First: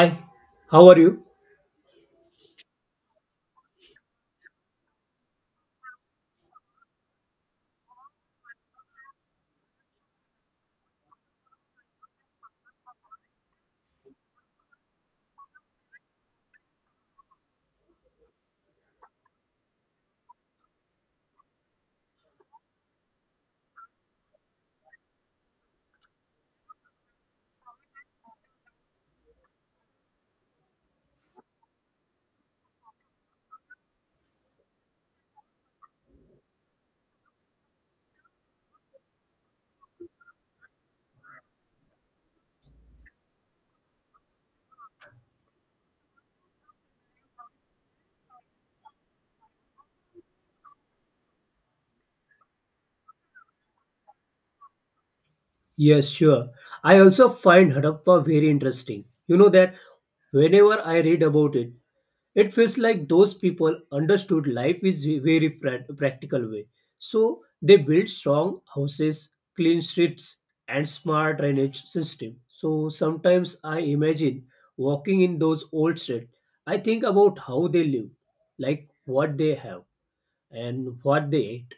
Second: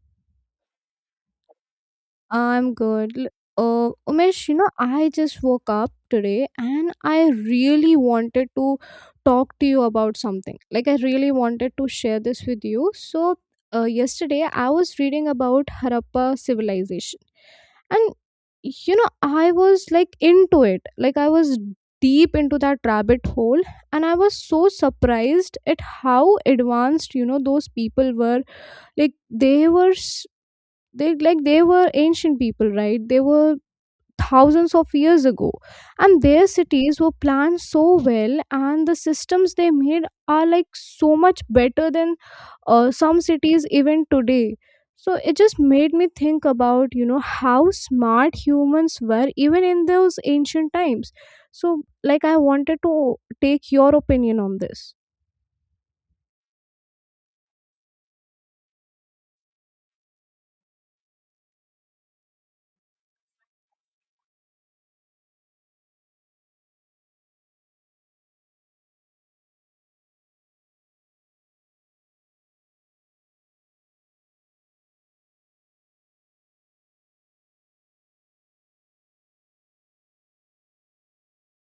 Hi, how are you? I'm good. Umesh, I just woke up today and I really wanted to talk to you about something. Like, I really wanted to share this with you. So, yesterday I was reading about Harappa civilization. And I was like into it. Like, I was deep into that rabbit hole, and I was so surprised at how advanced, those people were. Like they were they like they were ancient people, right? They were thousands of years ago, and their cities were planned so well, and the systems they made are like so much better than some cities even today. So it just made me think about how smart humans were even in those ancient times. So like I wanted to take your opinion on this. Yes, sure. I also find Harappa very interesting. You know that whenever I read about it, it feels like those people understood life is a very practical way. So they built strong houses, clean streets, and smart drainage system. So sometimes I imagine walking in those old streets. I think about how they lived, like what they have and what they ate,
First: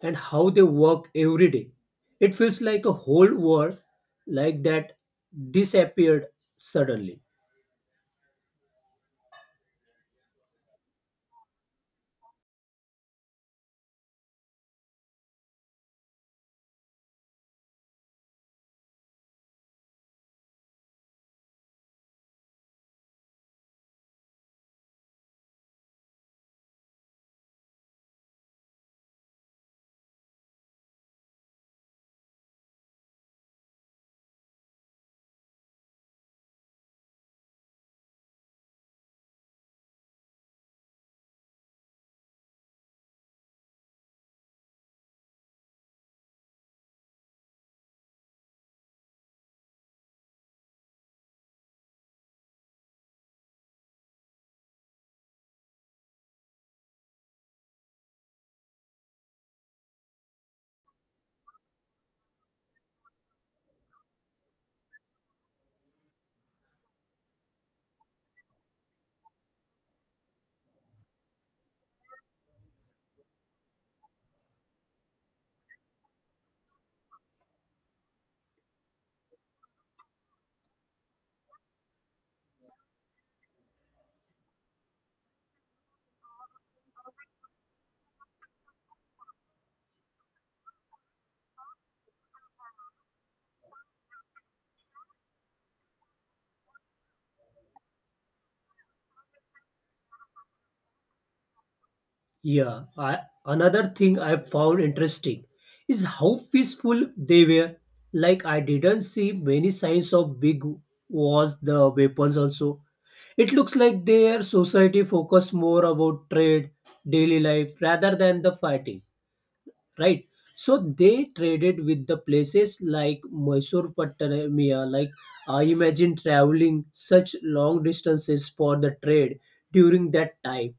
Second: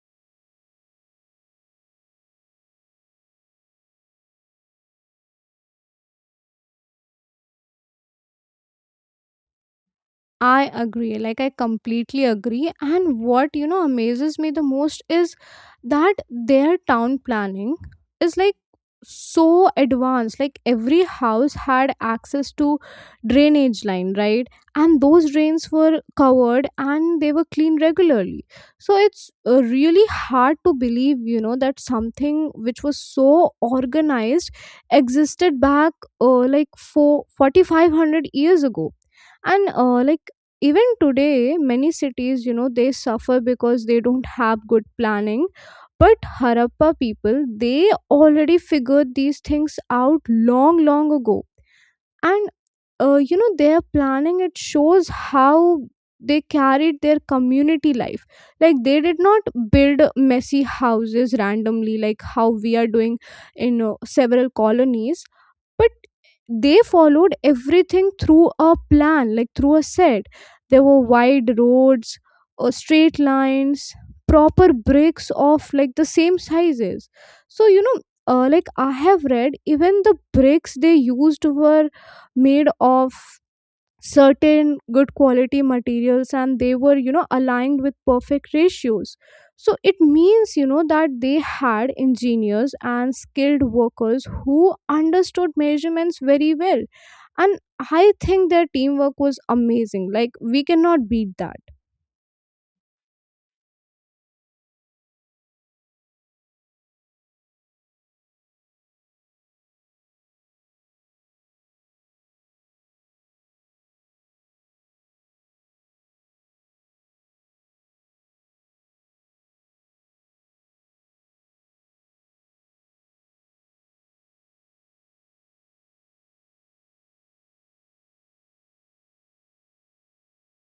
and how they work every day. It feels like a whole world like that disappeared suddenly. I agree. Like, I completely agree. And what, amazes me the most is that their town planning is like so advanced. Like, every house had access to drainage line, right? And those drains were covered, and they were cleaned regularly. So, it's really hard to believe, that something which was so organized existed back like 4,500 years ago. And like even today many cities, they suffer because they don't have good planning. But Harappa people, they already figured these things out long, long ago. And their planning, it shows how they carried their community life. Like they did not build messy houses randomly like how we are doing in several colonies. But they followed everything through a plan, like through a set. There were wide roads, straight lines, proper bricks of like the same sizes. So, like I have read, even the bricks they used were made of certain good quality materials, and they were, aligned with perfect ratios. So it means, that they had engineers and skilled workers who understood measurements very well. And I think their teamwork was amazing. Like, we cannot beat that. Yeah, another thing I found interesting is how peaceful they were. Like I didn't see many signs of big wars, the weapons also. It looks like their society focused more about trade, daily life rather than the fighting, right? So they traded with the places like Mysore, Mesopotamia. Like imagine traveling such long distances for the trade during that time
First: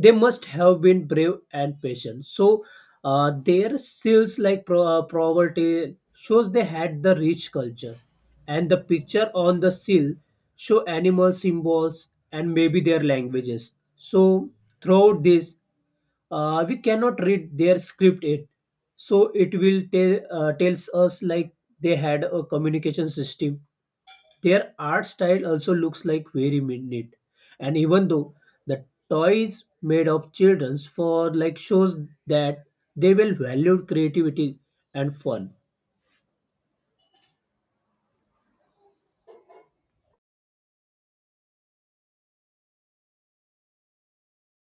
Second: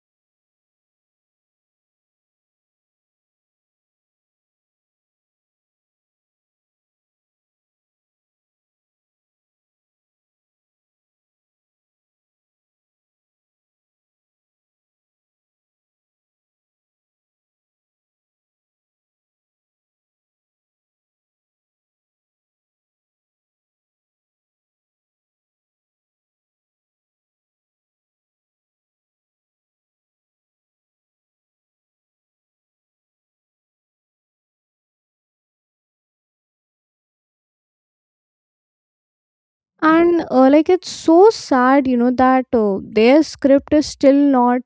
they must have been brave and patient. So their seals like poverty shows they had the rich culture, and the picture on the seal show animal symbols and maybe their languages. So throughout this, we cannot read their script it so it will tells us like they had a communication system. Their art style also looks like very neat. And even though the toys made of children's for like shows that they will value creativity and fun. And like it's so sad, that their script is still not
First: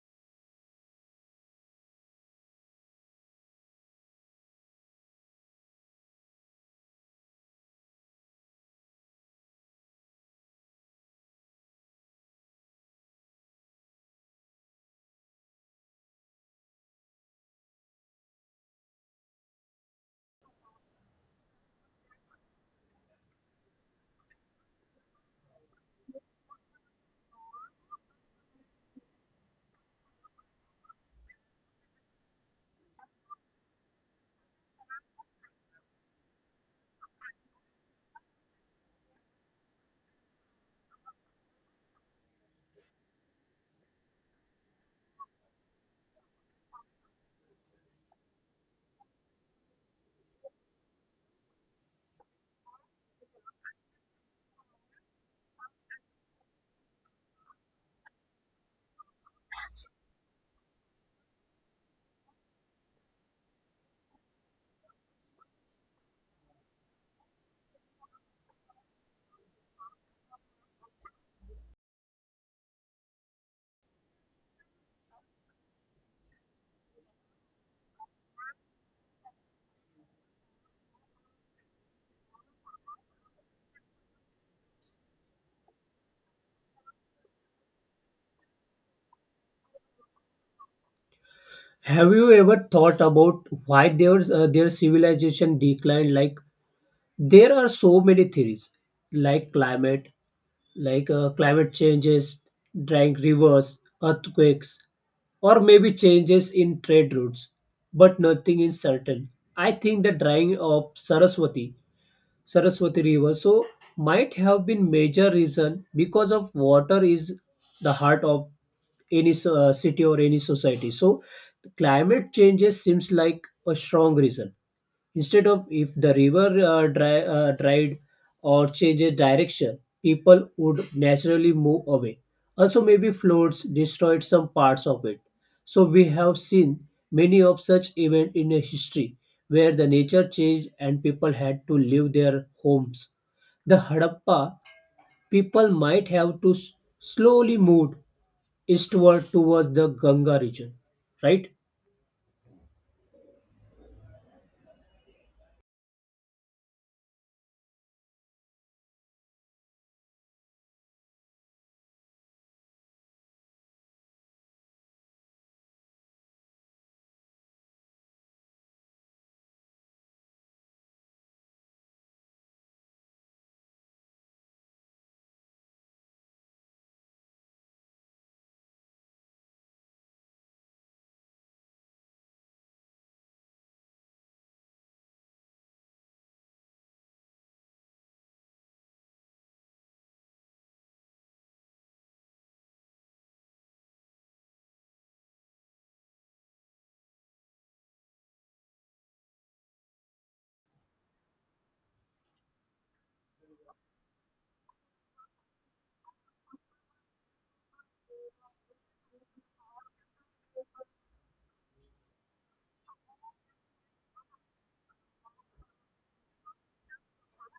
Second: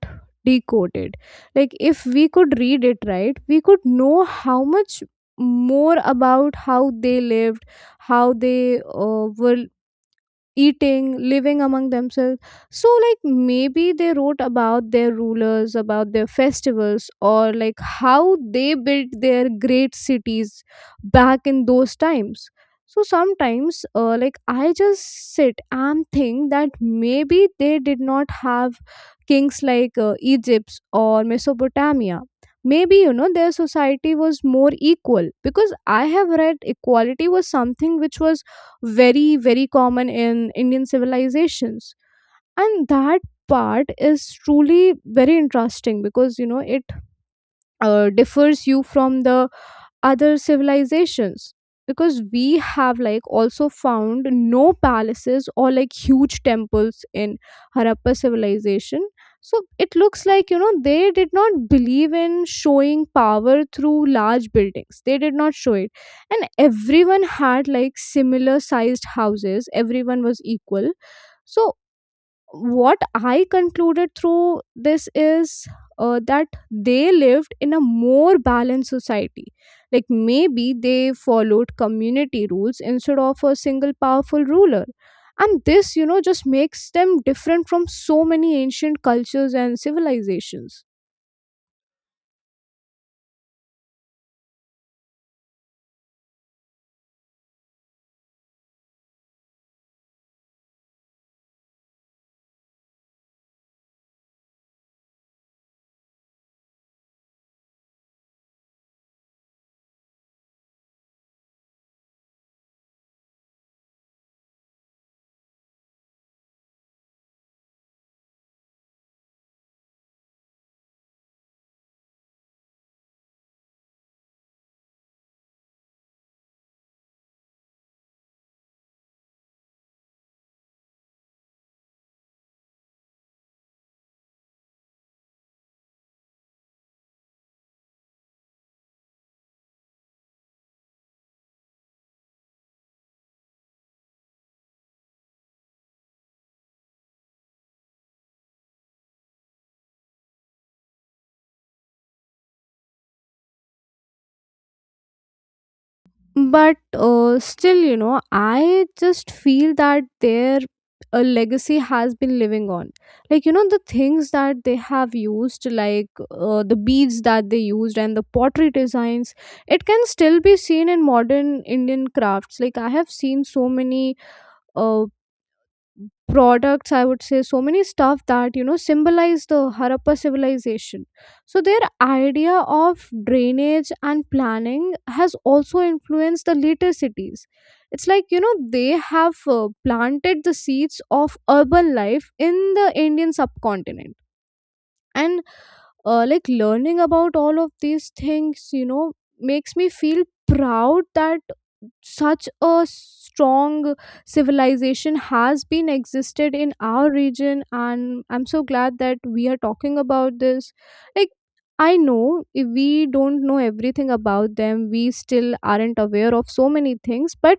decoded. Like if we could read it, right, we could know how much more about how they lived, how they were eating, living among themselves. So, like, maybe they wrote about their rulers, about their festivals, or like how they built their great cities back in those times. So, sometimes, like, I just sit and think that maybe they did not have kings like Egypt or Mesopotamia. Maybe, their society was more equal, because I have read equality was something which was very, very common in Indian civilizations. And that part is truly very interesting, because it differs you from the other civilizations, because we have like also found no palaces or like huge temples in Harappa civilization. So it looks like, they did not believe in showing power through large buildings. They did not show it. And everyone had like similar sized houses. Everyone was equal. So what I concluded through this is that they lived in a more balanced society. Like maybe they followed community rules instead of a single powerful ruler. And this, just makes them different from so many ancient cultures and civilizations. Have you ever thought about why their their civilization declined? Like there are so many theories, like climate, like climate changes, drying rivers, earthquakes, or maybe changes in trade routes, but nothing is certain. I think the drying of Saraswati River so might have been major reason because of water is the heart of any city or any society. So climate changes seems like a strong reason. Instead of if the river dried or changes direction, people would naturally move away. Also, maybe floods destroyed some parts of it, so we have seen many of such events in a history where the nature changed and people had to leave their homes. The Harappa people might have to slowly move eastward towards the Ganga region, right? But still, I just feel that their a legacy has been living on. Like, the things that they have used, like the beads that they used and the pottery designs, it can still be seen in modern Indian crafts. Like, I have seen so many uh, products, I would say so many stuff that, symbolize the Harappa civilization. So their idea of drainage and planning has also influenced the later cities. It's like, they have planted the seeds of urban life in the Indian subcontinent. And like learning about all of these things, makes me feel proud that such a strong civilization has been existed in our region, and I'm so glad that we are talking about this. Like, I know we don't know everything about them. We still aren't aware of so many things, but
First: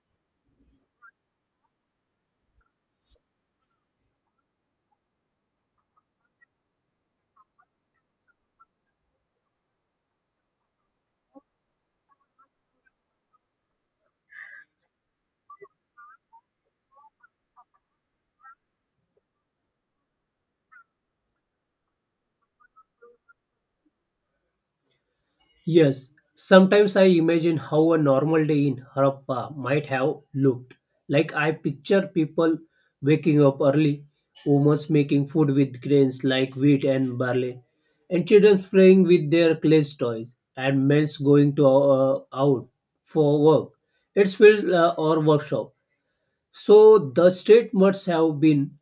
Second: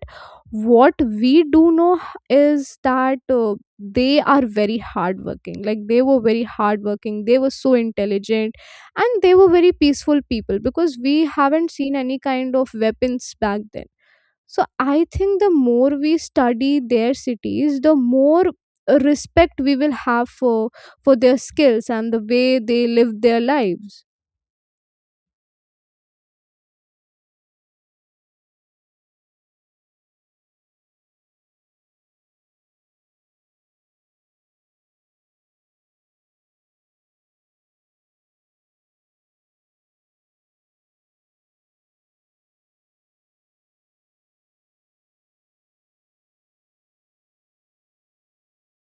what we do know is that they are very hardworking. Like they were very hardworking, they were so intelligent, and they were very peaceful people, because we haven't seen any kind of weapons back then. So I think the more we study their cities, the more respect we will have for their skills and the way they live their lives. Yes, sometimes I imagine how a normal day in Harappa might have looked. Like I picture people waking up early, women making food with grains like wheat and barley, and children playing with their clay toys, and men going to out for work. It's field or workshop. So the street must have been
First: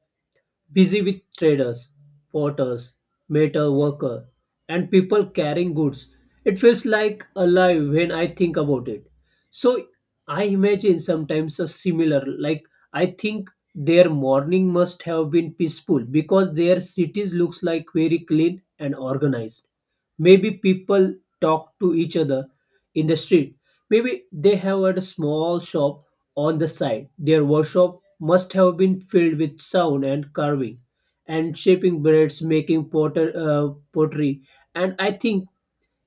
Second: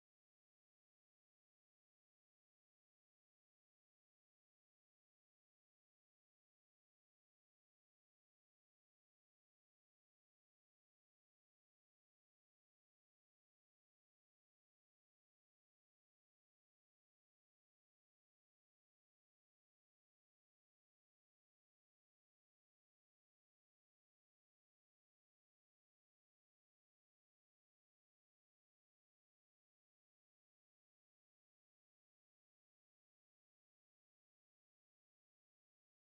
busy with traders, porters, meter worker, and people carrying goods. It feels like alive when I think about it. So I imagine sometimes a similar, like I think their morning must have been peaceful because their cities looks like very clean and organized. Maybe people talk to each other in the street. Maybe they have had a small shop on the side. Their workshop must have been filled with sound and carving and shaping breads, making pottery, and I think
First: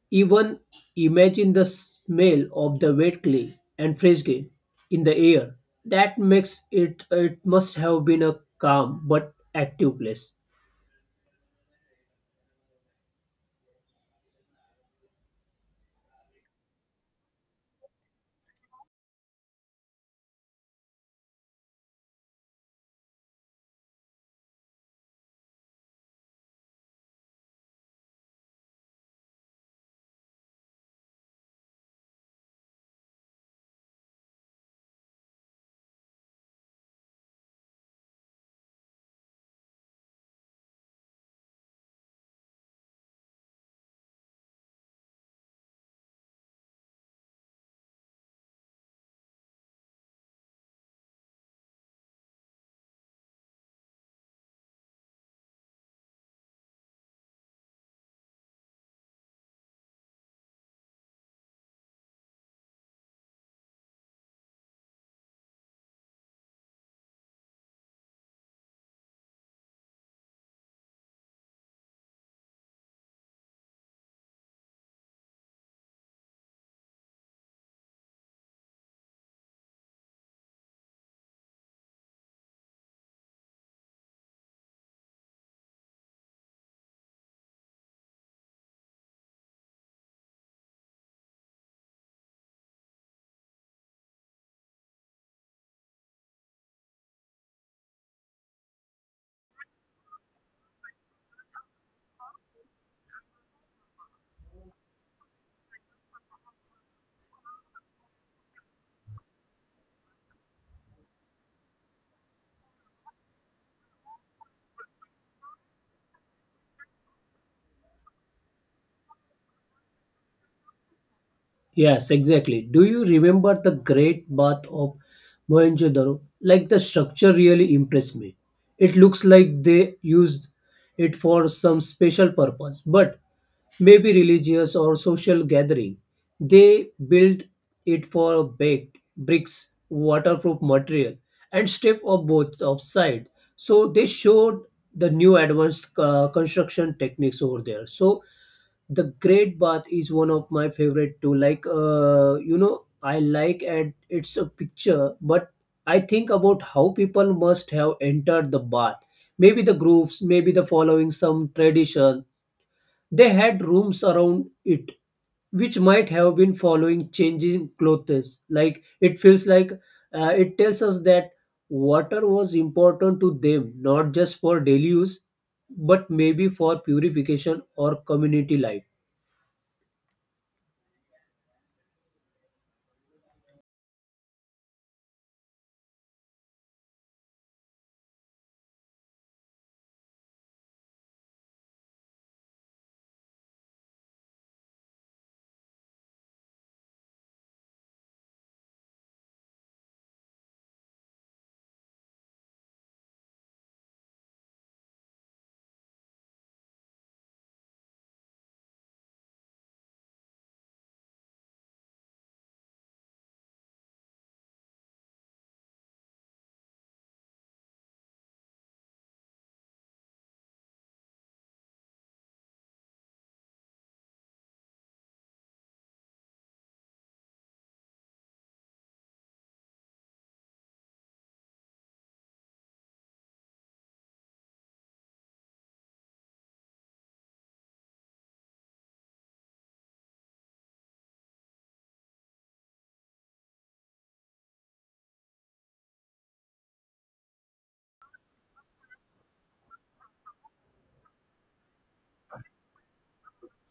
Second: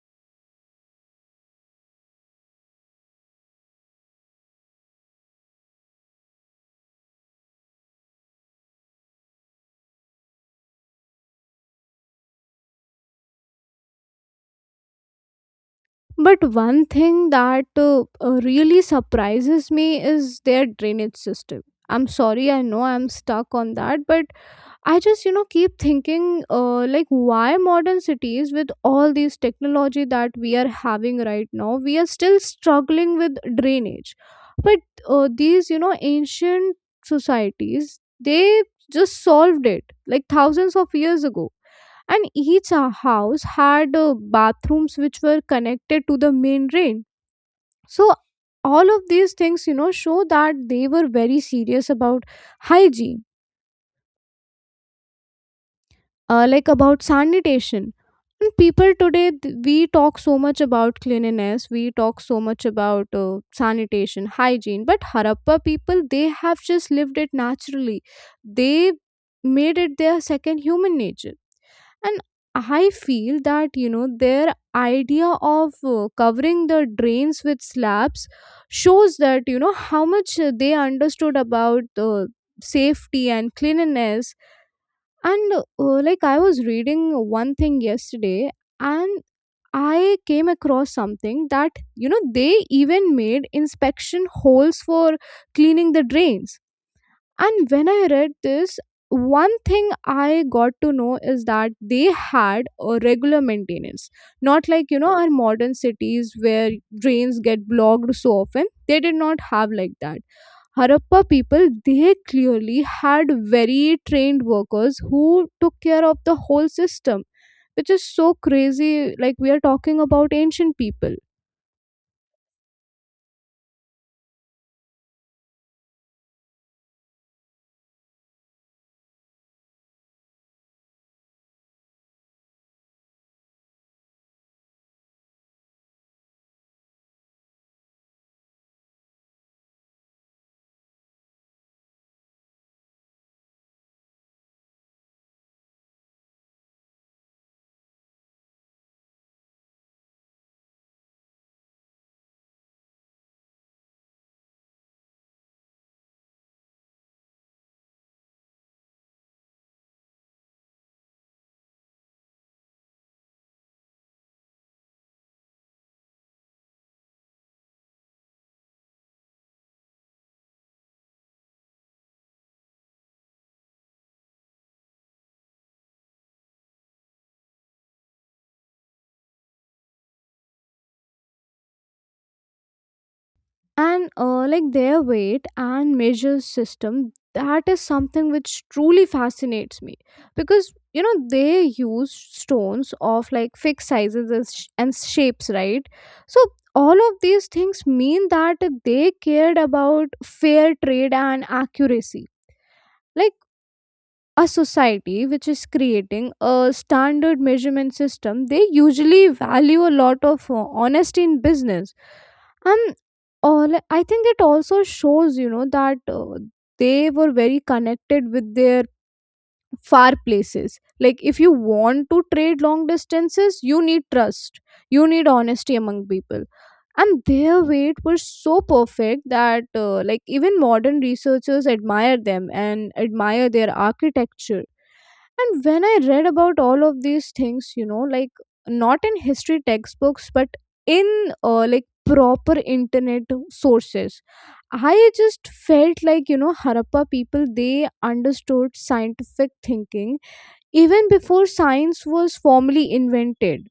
even imagine the smell of the wet clay and fresh grain in the air. That makes it must have been a calm but active place. But one thing that really surprises me is their drainage system. I'm sorry, I know I'm stuck on that, but I just, keep thinking, like, why modern cities with all these technology that we are having right now, we are still struggling with drainage. But these, ancient societies, they just solved it like thousands of years ago. And each house had bathrooms which were connected to the main drain. So all of these things, show that they were very serious about hygiene, like about sanitation. And people today, we talk so much about cleanliness, we talk so much about sanitation, hygiene, but Harappa people, they have just lived it naturally. They made it their second human nature. And I feel that, their idea of covering the drains with slabs shows, that how much they understood about safety and cleanliness. And like I was reading one thing yesterday, and I came across something that, they even made inspection holes for cleaning the drains. And when I read this, one thing I got to know is that they had a regular maintenance. Not like, our modern cities where drains get blocked so often. They did not have like that. Harappa people, they clearly had very trained workers who took care of the whole system, which is so crazy. Like, we are talking about ancient people. Yes, exactly. Do you remember the great bath of Mohenjo-daro? Like the structure really impressed me. It looks like they used it for some special purpose, but maybe religious or social gathering. They built it for baked bricks, waterproof material, and strip of both of side. So they showed the new advanced construction techniques over there. So the Great Bath is one of my favorite too. Like I like and it's a picture, but I think about how people must have entered the bath. Maybe the groups, maybe the following some tradition, they had rooms around it, which might have been following changing clothes. Like it feels like it tells us that water was important to them, not just for daily use, but maybe for purification or community life. And like their weight and measure system, that is something which truly fascinates me, because, they use stones of like fixed sizes and shapes, right? So all of these things mean that they cared about fair trade and accuracy. Like a society which is creating a standard measurement system, they usually value a lot of honesty in business. And all, I think, it also shows, that they were very connected with their far places. Like if you want to trade long distances, you need trust, you need honesty among people. And their weight was so perfect that, like even modern researchers admire them and admire their architecture. And when I read about all of these things, like not in history textbooks, but in like proper internet sources, I just felt like, Harappa people, they understood scientific thinking even before science was formally invented.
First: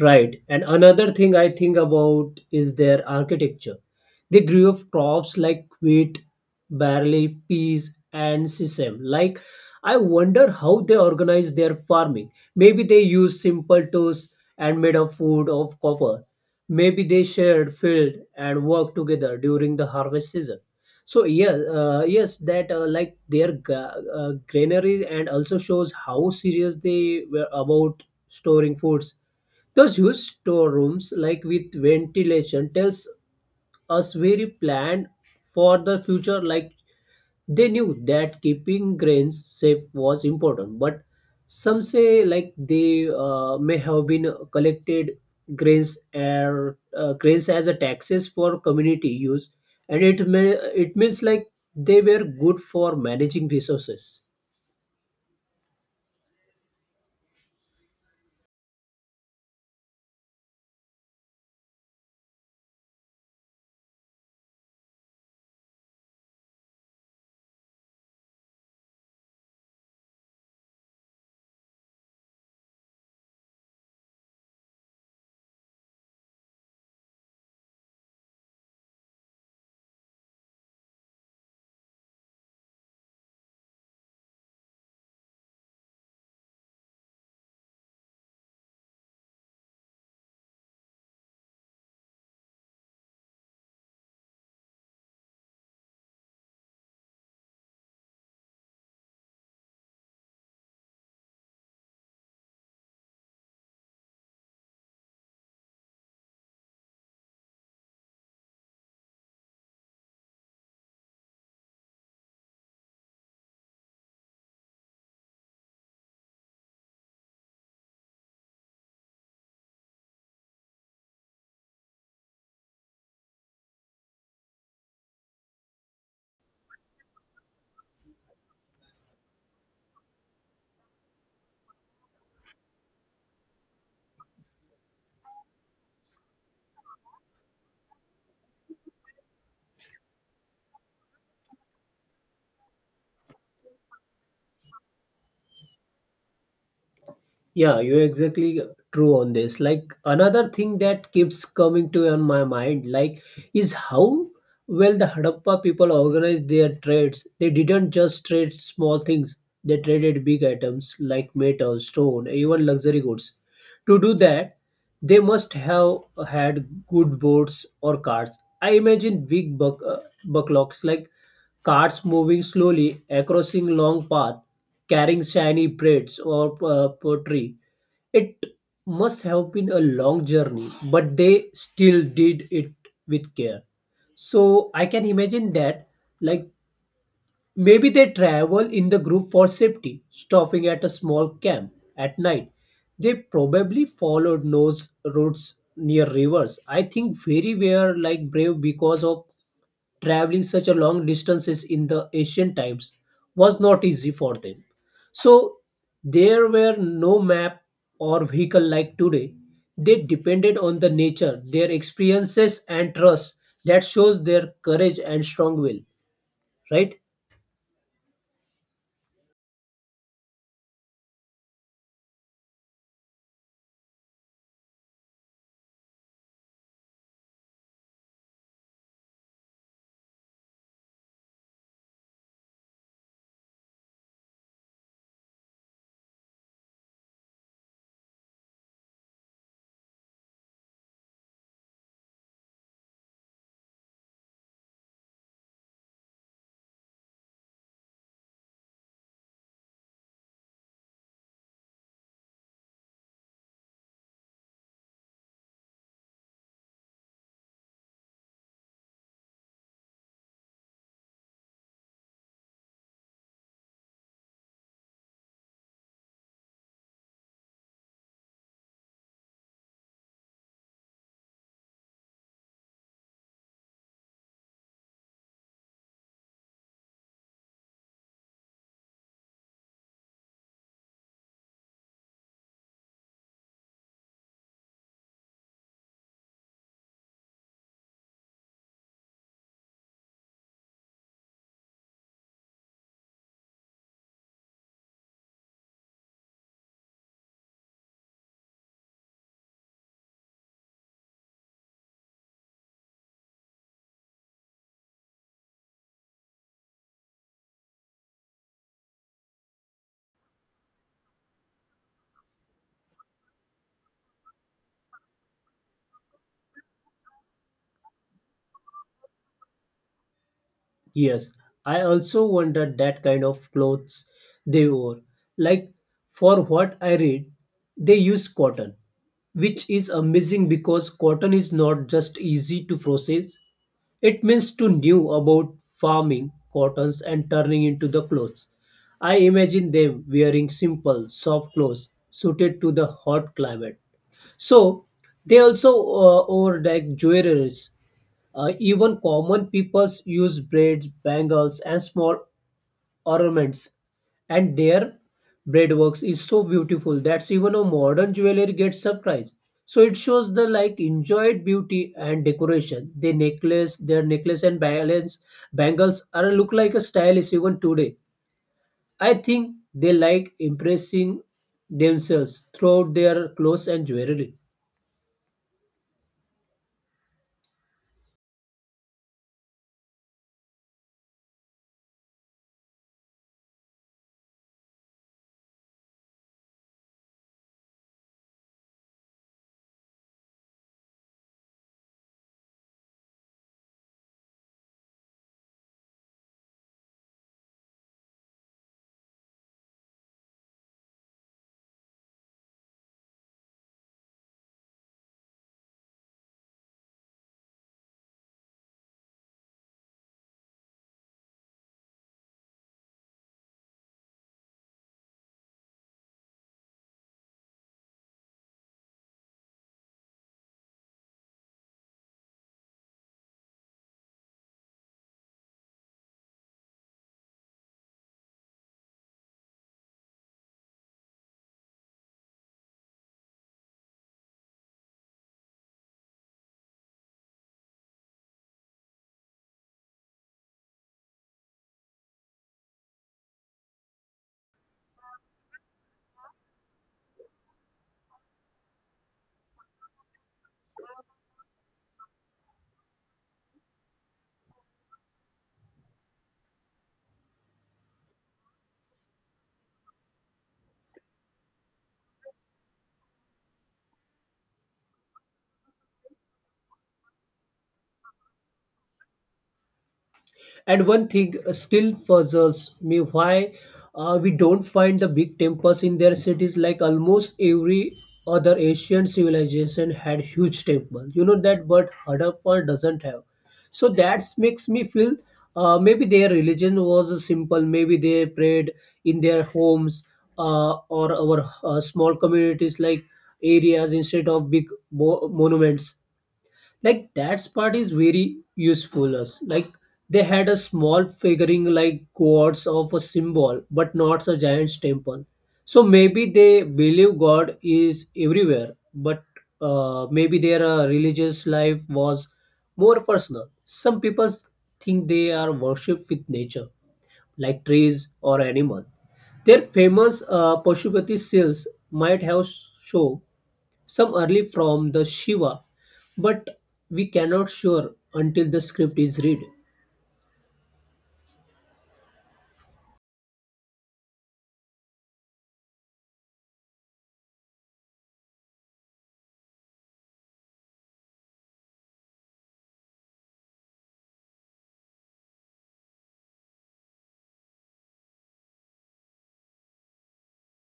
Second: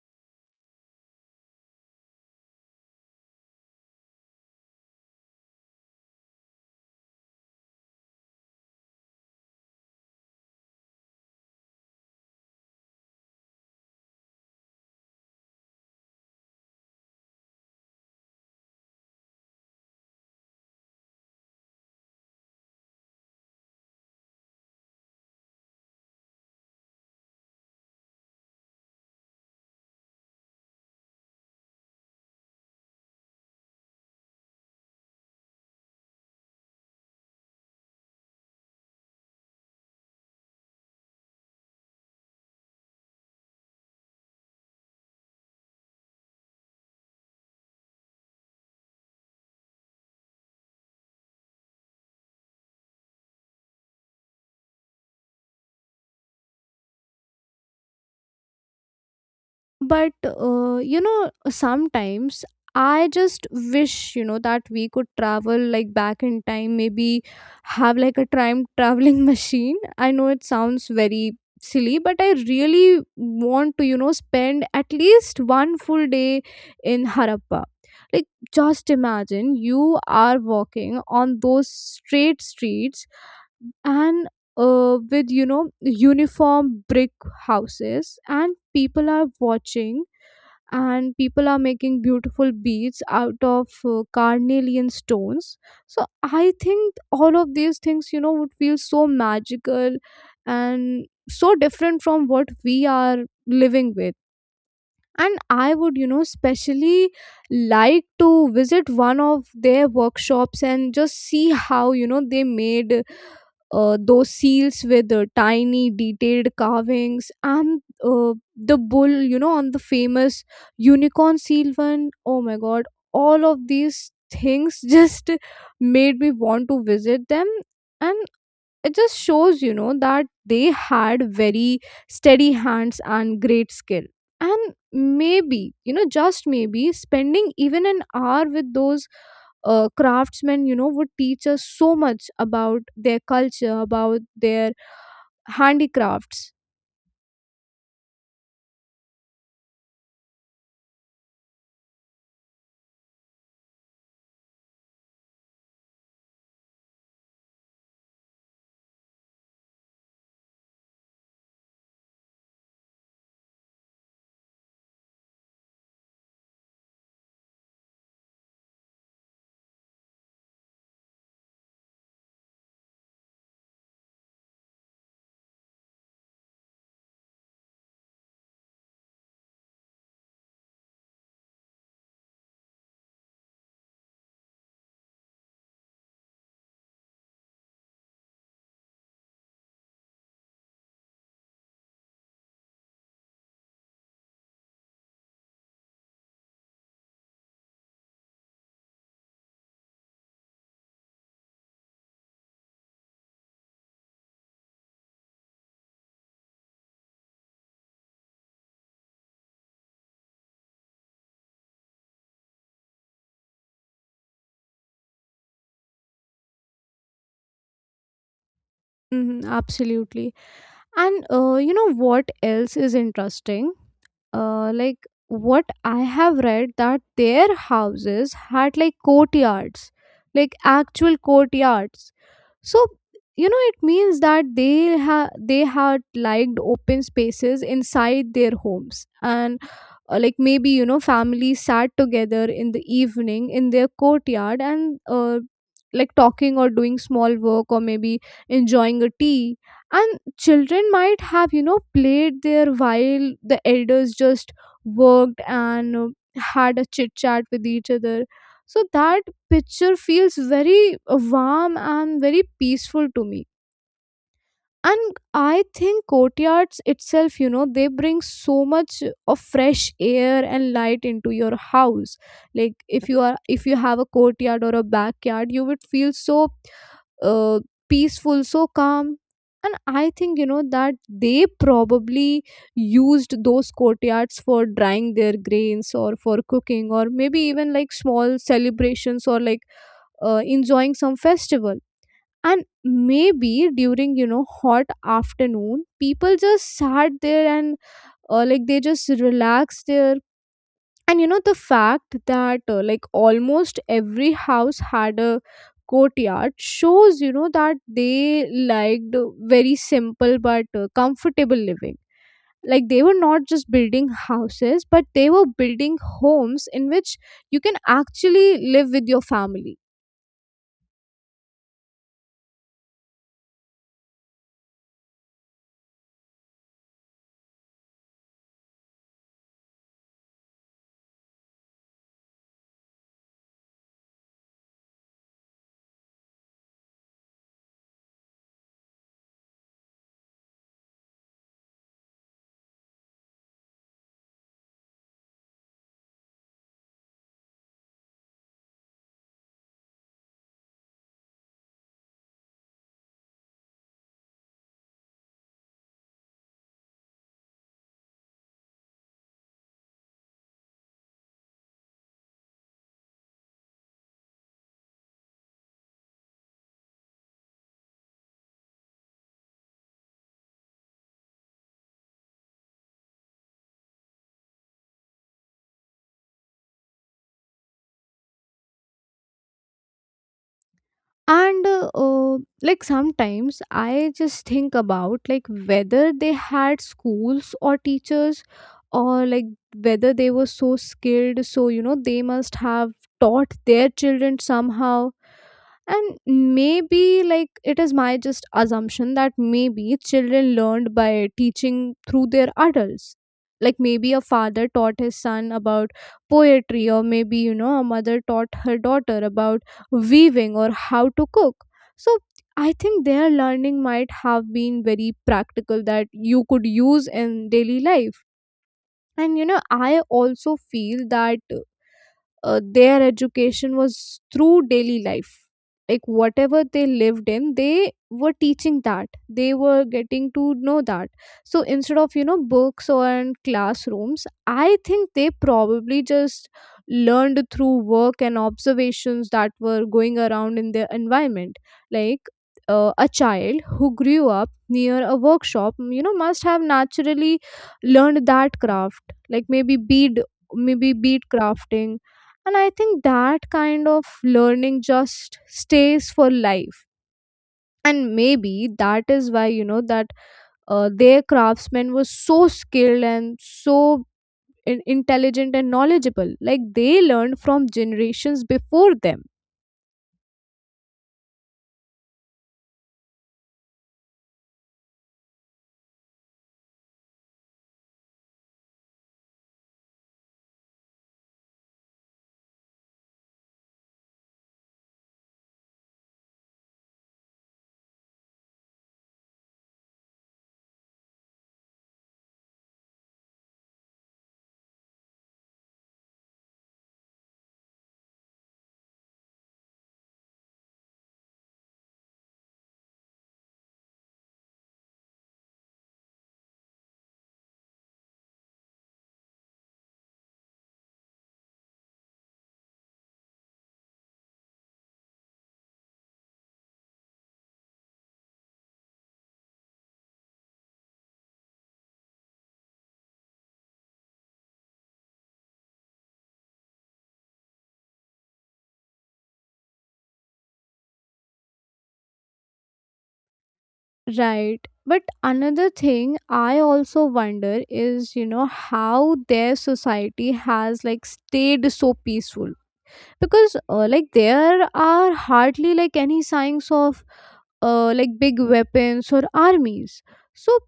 Right. And another thing I think about is their architecture. They grew up crops like wheat, barley, peas, and sesame. Like, I wonder how they organized their farming. Maybe they used simple tools and made a food of copper. Maybe they shared field and worked together during the harvest season. So yeah, yes, that like their granaries and also shows how serious they were about storing foods. Those huge storerooms, like with ventilation, tells us very planned for the future, like they knew that keeping grains safe was important, but some say like they may have been collected grains as a taxes for community use, and it may it means like they were good for managing resources. But sometimes I just wish, that we could travel like back in time, maybe have like a time traveling machine. I know it sounds very silly, but I really want to, spend at least one full day in Harappa. Like, just imagine you are walking on those straight streets, and with, uniform brick houses, and people are watching, and people are making beautiful beads out of carnelian stones. So I think all of these things, would feel so magical and so different from what we are living with. And I would, specially like to visit one of their workshops and just see how, they made those seals with tiny detailed carvings, and the bull, on the famous unicorn seal one. Oh my god, all of these things just made me want to visit them. And it just shows, you know, that they had very steady hands and great skill. And maybe, you know, just maybe spending even an hour with those craftsmen, you know, would teach us so much about their culture, about their handicrafts. Yeah, you're exactly true on this. Like another thing that keeps coming to on my mind, like, is how well the Harappa people organized their trades. They didn't just trade small things. They traded big items like metal, stone, even luxury goods. To do that, they must have had good boats or carts. I imagine big bucklocks like carts moving slowly across a long path, carrying shiny braids or pottery. It must have been a long journey, but they still did it with care. So I can imagine that, like maybe they travel in the group for safety, stopping at a small camp at night. They probably followed those routes near rivers. I think very were like brave because of traveling such a long distances in the ancient times was not easy for them. So there were no map or vehicle like today. They depended on the nature, their experiences and trust that shows their courage and strong will, right? Hmm, absolutely. And you know what else is interesting, like, what I have read, that their houses had like courtyards, like actual courtyards. So you know it means that they had liked open spaces inside their homes. And like maybe, you know, families sat together in the evening in their courtyard and, like, talking or doing small work or maybe enjoying a tea. And children might have, you know, played there while the elders just worked and, had a chit chat with each other. So that picture feels very warm and very peaceful to me. And I think courtyards itself, you know, they bring so much of fresh air and light into your house. Like if you are, if you have a courtyard or a backyard, you would feel so, uh, peaceful, so calm. And I think, you know, that they probably used those courtyards for drying their grains or for cooking or maybe even like small celebrations or like, enjoying some festival. And maybe during, you know, hot afternoon, people just sat there and, like, they just relaxed there. And you know the fact that, like, almost every house had a courtyard shows, you know, that they liked very simple but comfortable living. Like they were not just building houses, but they were building homes in which you can actually live with your family. Yes, I also wondered that kind of clothes they wore. Like, for what I read, they use cotton, which is amazing because cotton is not just easy to process. It means to knew about farming cottons and turning into the clothes. I imagine them wearing simple, soft clothes suited to the hot climate. So they also wore like jewelries, even common peoples use braids, bangles, and small ornaments, and their braidworks is so beautiful that even a modern jewelry gets surprised. So it shows the like enjoyed beauty and decoration. The necklace, their necklace and balance bangles are look like a stylist even today. I think they like impressing themselves throughout their clothes and jewelry. And like sometimes I just think about like whether they had schools or teachers, or like whether they were so skilled, so you know they must have taught their children somehow. And maybe, like, it is my just assumption, that maybe children learned by teaching through their adults. Like maybe a father taught his son about poetry, or maybe, you know, a mother taught her daughter about weaving or how to cook. So I think their learning might have been very practical, that you could use in daily life. And you know I also feel that, their education was through daily life. Like whatever they lived in, they were teaching that, they were getting to know that. So instead of, you know, books or in classrooms, I think they probably just learned through work and observations that were going around in their environment. Like, a child who grew up near a workshop, mm, you know, must have naturally learned that craft, like maybe bead crafting. And I think that kind of learning just stays for life. And maybe that is why, you know, that their craftsmen was so skilled and so intelligent and knowledgeable. Like they learned from generations before them. And one thing still puzzles me why we don't find the big temples in their cities like almost every other Asian civilization had huge temples. You know that, but Harappa doesn't have. So that makes me feel maybe their religion was simple. Maybe they prayed in their homes or our small communities like areas instead of big monuments. Like that part is very useful us like they had a small figuring like gods of a symbol but not a giant's temple, so maybe they believe god is everywhere, but maybe their religious life was more personal. Some people think they are worship with nature like trees or animal. Their famous Pashupati seals might have show some early from the Shiva, but we cannot sure until the script is read. Right, but another thing I also wonder is, you know, how their society has like stayed so peaceful, because, like, there are hardly like any signs of, like, big weapons or armies. So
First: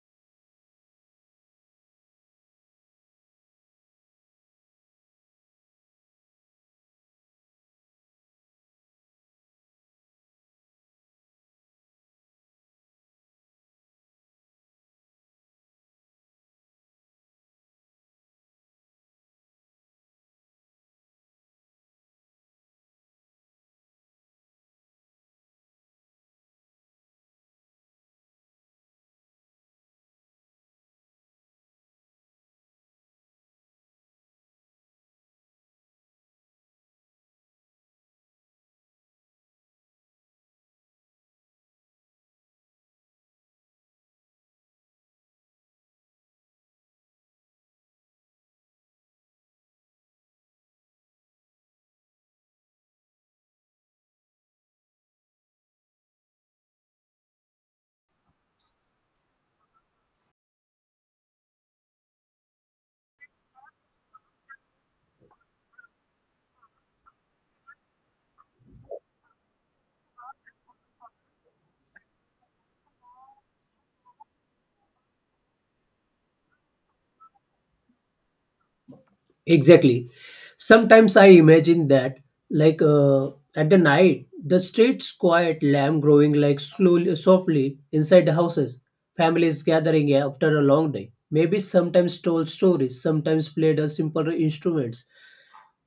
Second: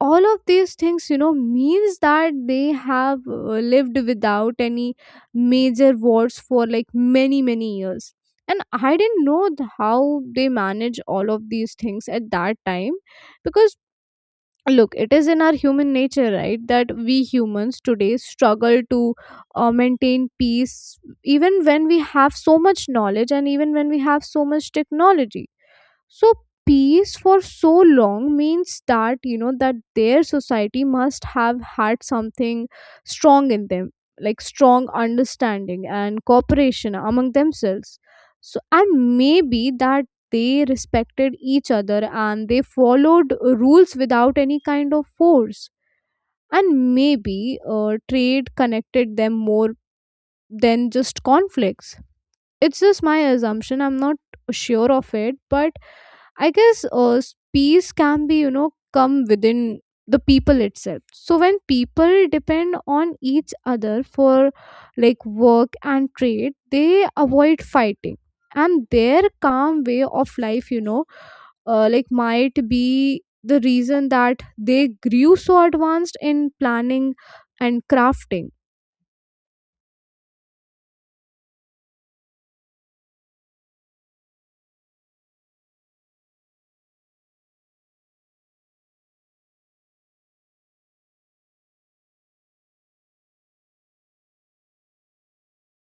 all of these things, you know, means that they have lived without any major wars for like many many years. And I didn't know how they manage all of these things at that time. Because, look, it is in our human nature, right, that we humans today struggle to maintain peace even when we have so much knowledge and even when we have so much technology. So peace for so long means that you know that their society must have had something strong in them, like strong understanding and cooperation among themselves. So and maybe that they respected each other and they followed rules without any kind of force. And maybe trade connected them more than just conflicts. It's just my assumption. I'm not sure of it, but I guess peace can be, you know, come within the people itself. So when people depend on each other for like work and trade, they avoid fighting. And their calm way of life, you know, like might be the reason that they grew so advanced in planning and crafting. Exactly. Sometimes I imagine that, like at the night, the streets quiet, lamb growing like slowly, softly inside the houses, families gathering after a long day. Maybe sometimes told stories, sometimes played a simple instruments.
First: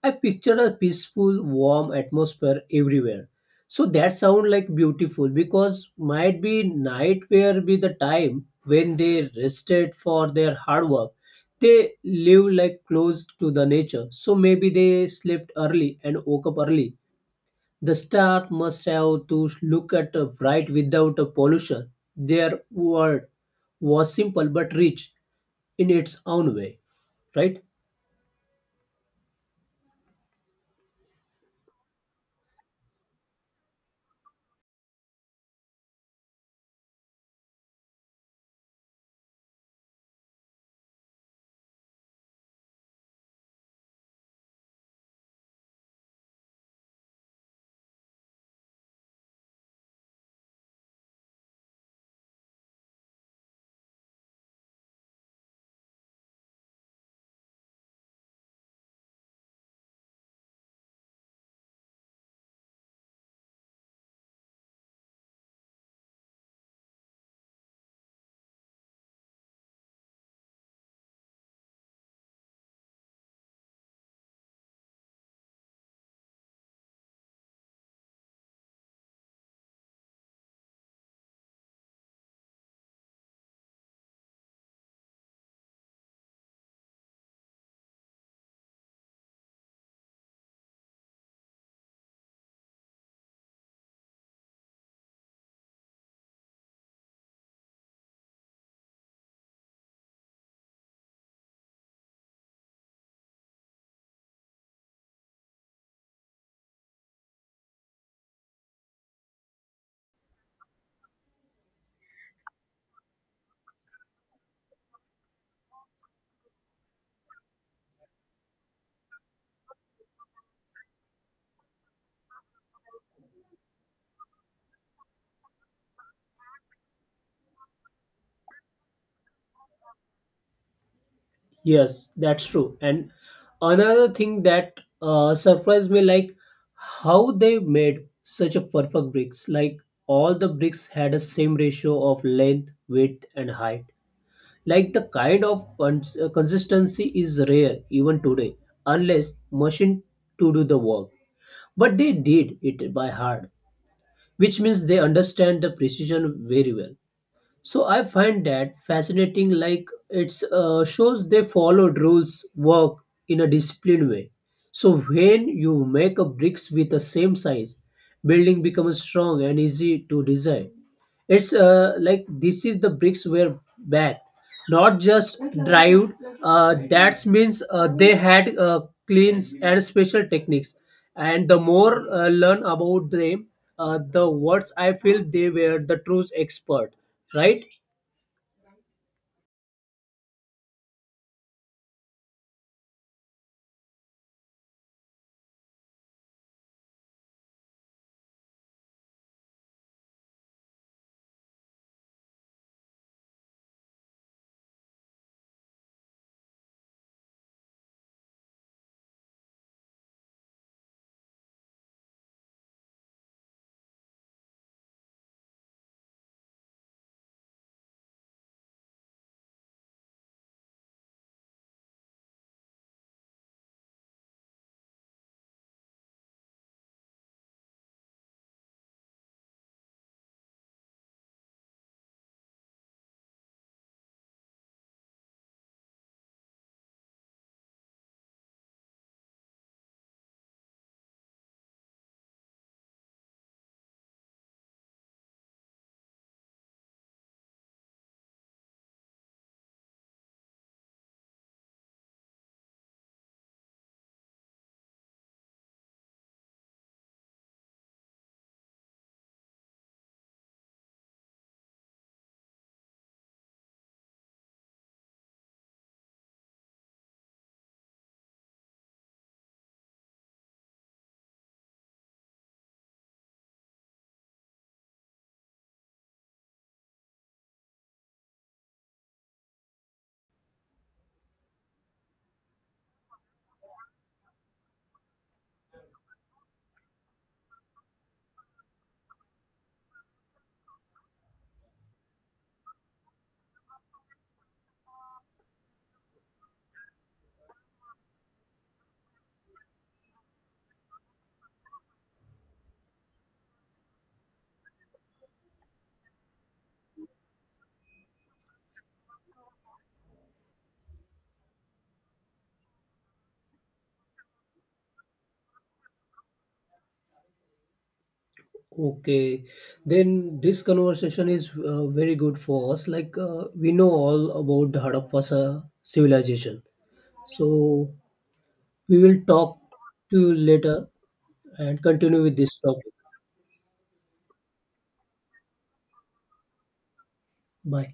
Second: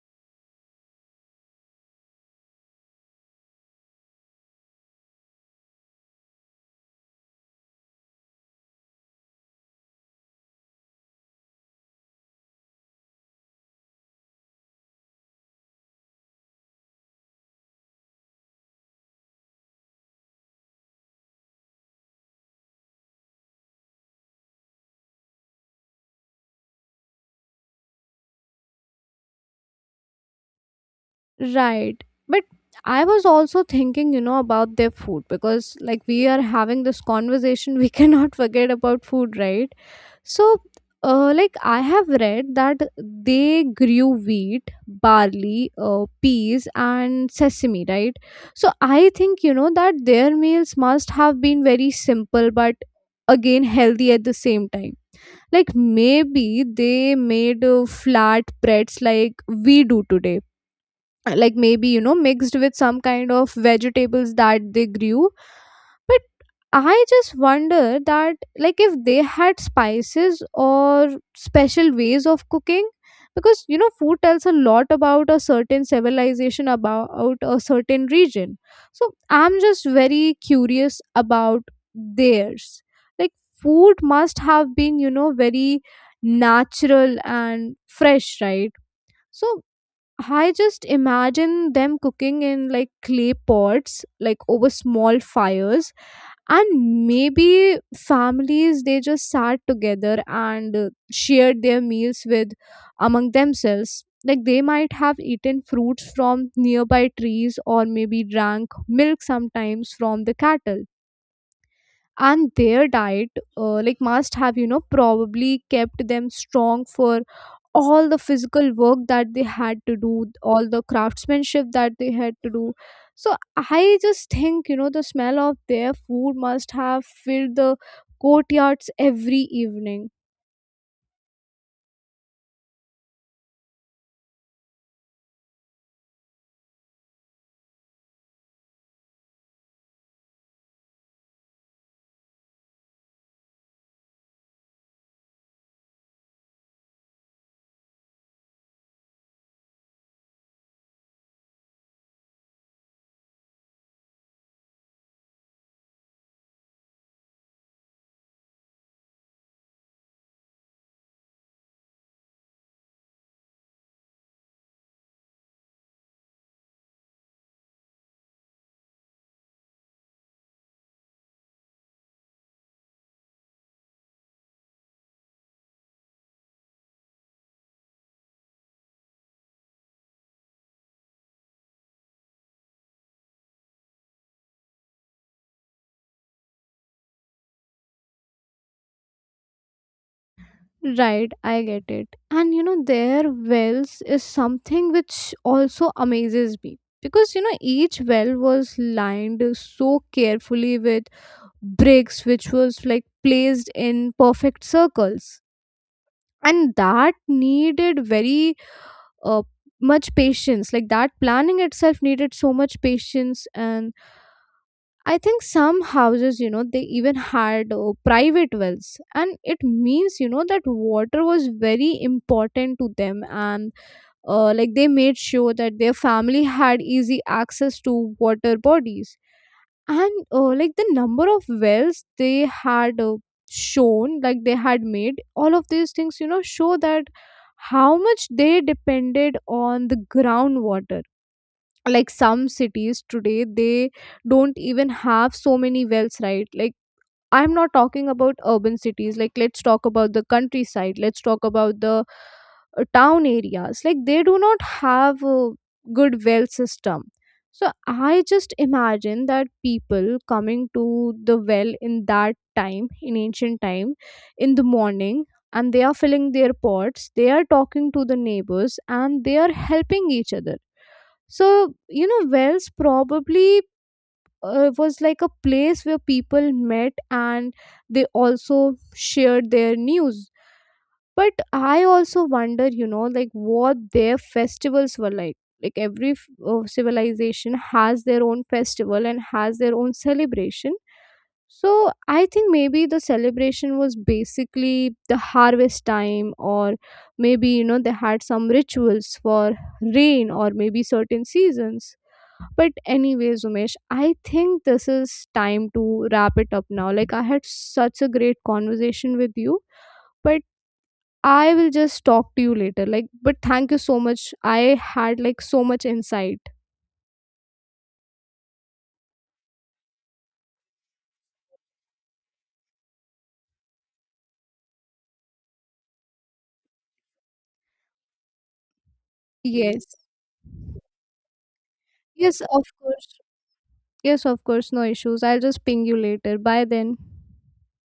I picture a peaceful, warm atmosphere everywhere. So that sound like beautiful because might be night where be the time when they rested for their hard work. They live like close to the nature, so maybe they slept early and woke up early. The star must have to look at a bright without a pollution. Their world was simple but rich in its own way, right? Right. But I was also thinking, you know, about their food because, like, we are having this conversation, we cannot forget about food, right? So, like, I have read that they grew wheat, barley, peas, and sesame, right? So, I think, you know, that their meals must have been very simple but again healthy at the same time. Like, maybe they made flat breads like we do today, like maybe, you know, mixed with some kind of vegetables that they grew. But I just wonder that, like, if they had spices or special ways of cooking, because you know food tells a lot about a certain civilization, about a certain region. So I'm just very curious about theirs. Like, food must have been, you know, very natural and fresh, right? So I just imagine them cooking in like clay pots, like over small fires. And maybe families, they just sat together and, shared their meals with among themselves. Like they might have eaten fruits from nearby trees, or maybe drank milk sometimes from the cattle. And their diet, like must have, you know, probably kept them strong for all the physical work that they had to do, all the craftsmanship that they had to do. So I just think, you know, the smell of their food must have filled the courtyards every evening. Yes, that's true. And another thing that surprised me, like how they made such a perfect bricks. Like all the bricks had a same ratio of length, width, and height. Like the kind of consistency is rare even today, unless machine to do the work. But they did it by heart, which means they understand the precision very well. So I find that fascinating. Like it's shows they followed rules, work in a disciplined way. So when you make a bricks with the same size, building becomes strong and easy to design. It's like this is the bricks were bad, not just dried. That means they had clean and special techniques. And the more learn about them, the words I feel they were the true expert, right? Right, I get it. And you know their wells is something which also amazes me, because you know each well was lined so carefully with bricks which was like placed in perfect circles. And that needed very uh, much patience, like that planning itself needed so much patience. And I think some houses, you know, they even had private wells, and it means, you know, that water was very important to them. And, like, they made sure that their family had easy access to water bodies. And, like, the number of wells they had, shown like they had made, all of these things, you know, show that how much they depended on the groundwater. Like some cities today, they don't even have so many wells, right? Like, I'm not talking about urban cities. Like, let's talk about the countryside. Let's talk about the town areas. Like, they do not have a good well system. So, I just imagine that people coming to the well in that time, in ancient time, in the morning, and they are filling their pots, they are talking to the neighbors, and they are helping each other. So, you know, wells probably, was like a place where people met and they also shared their news. But I also wonder, you know, like what their festivals were like. Like every civilization has their own festival and has their own celebration. So I think maybe the celebration was basically the harvest time, or maybe, you know, they had some rituals for rain or maybe certain seasons. But anyways, Umesh, I think this is time to wrap it up now. Like, I had such a great conversation with you, but I will just talk to you later. Like, but thank you so much. I had like so much insight. Okay, then this conversation is very good for us. Like we know all about the Harappa civilization, so we will talk Yes. to you later and continue with Yes, this of topic. course. Yes, of course. No issues. I'll just ping you later. Bye then. Bye.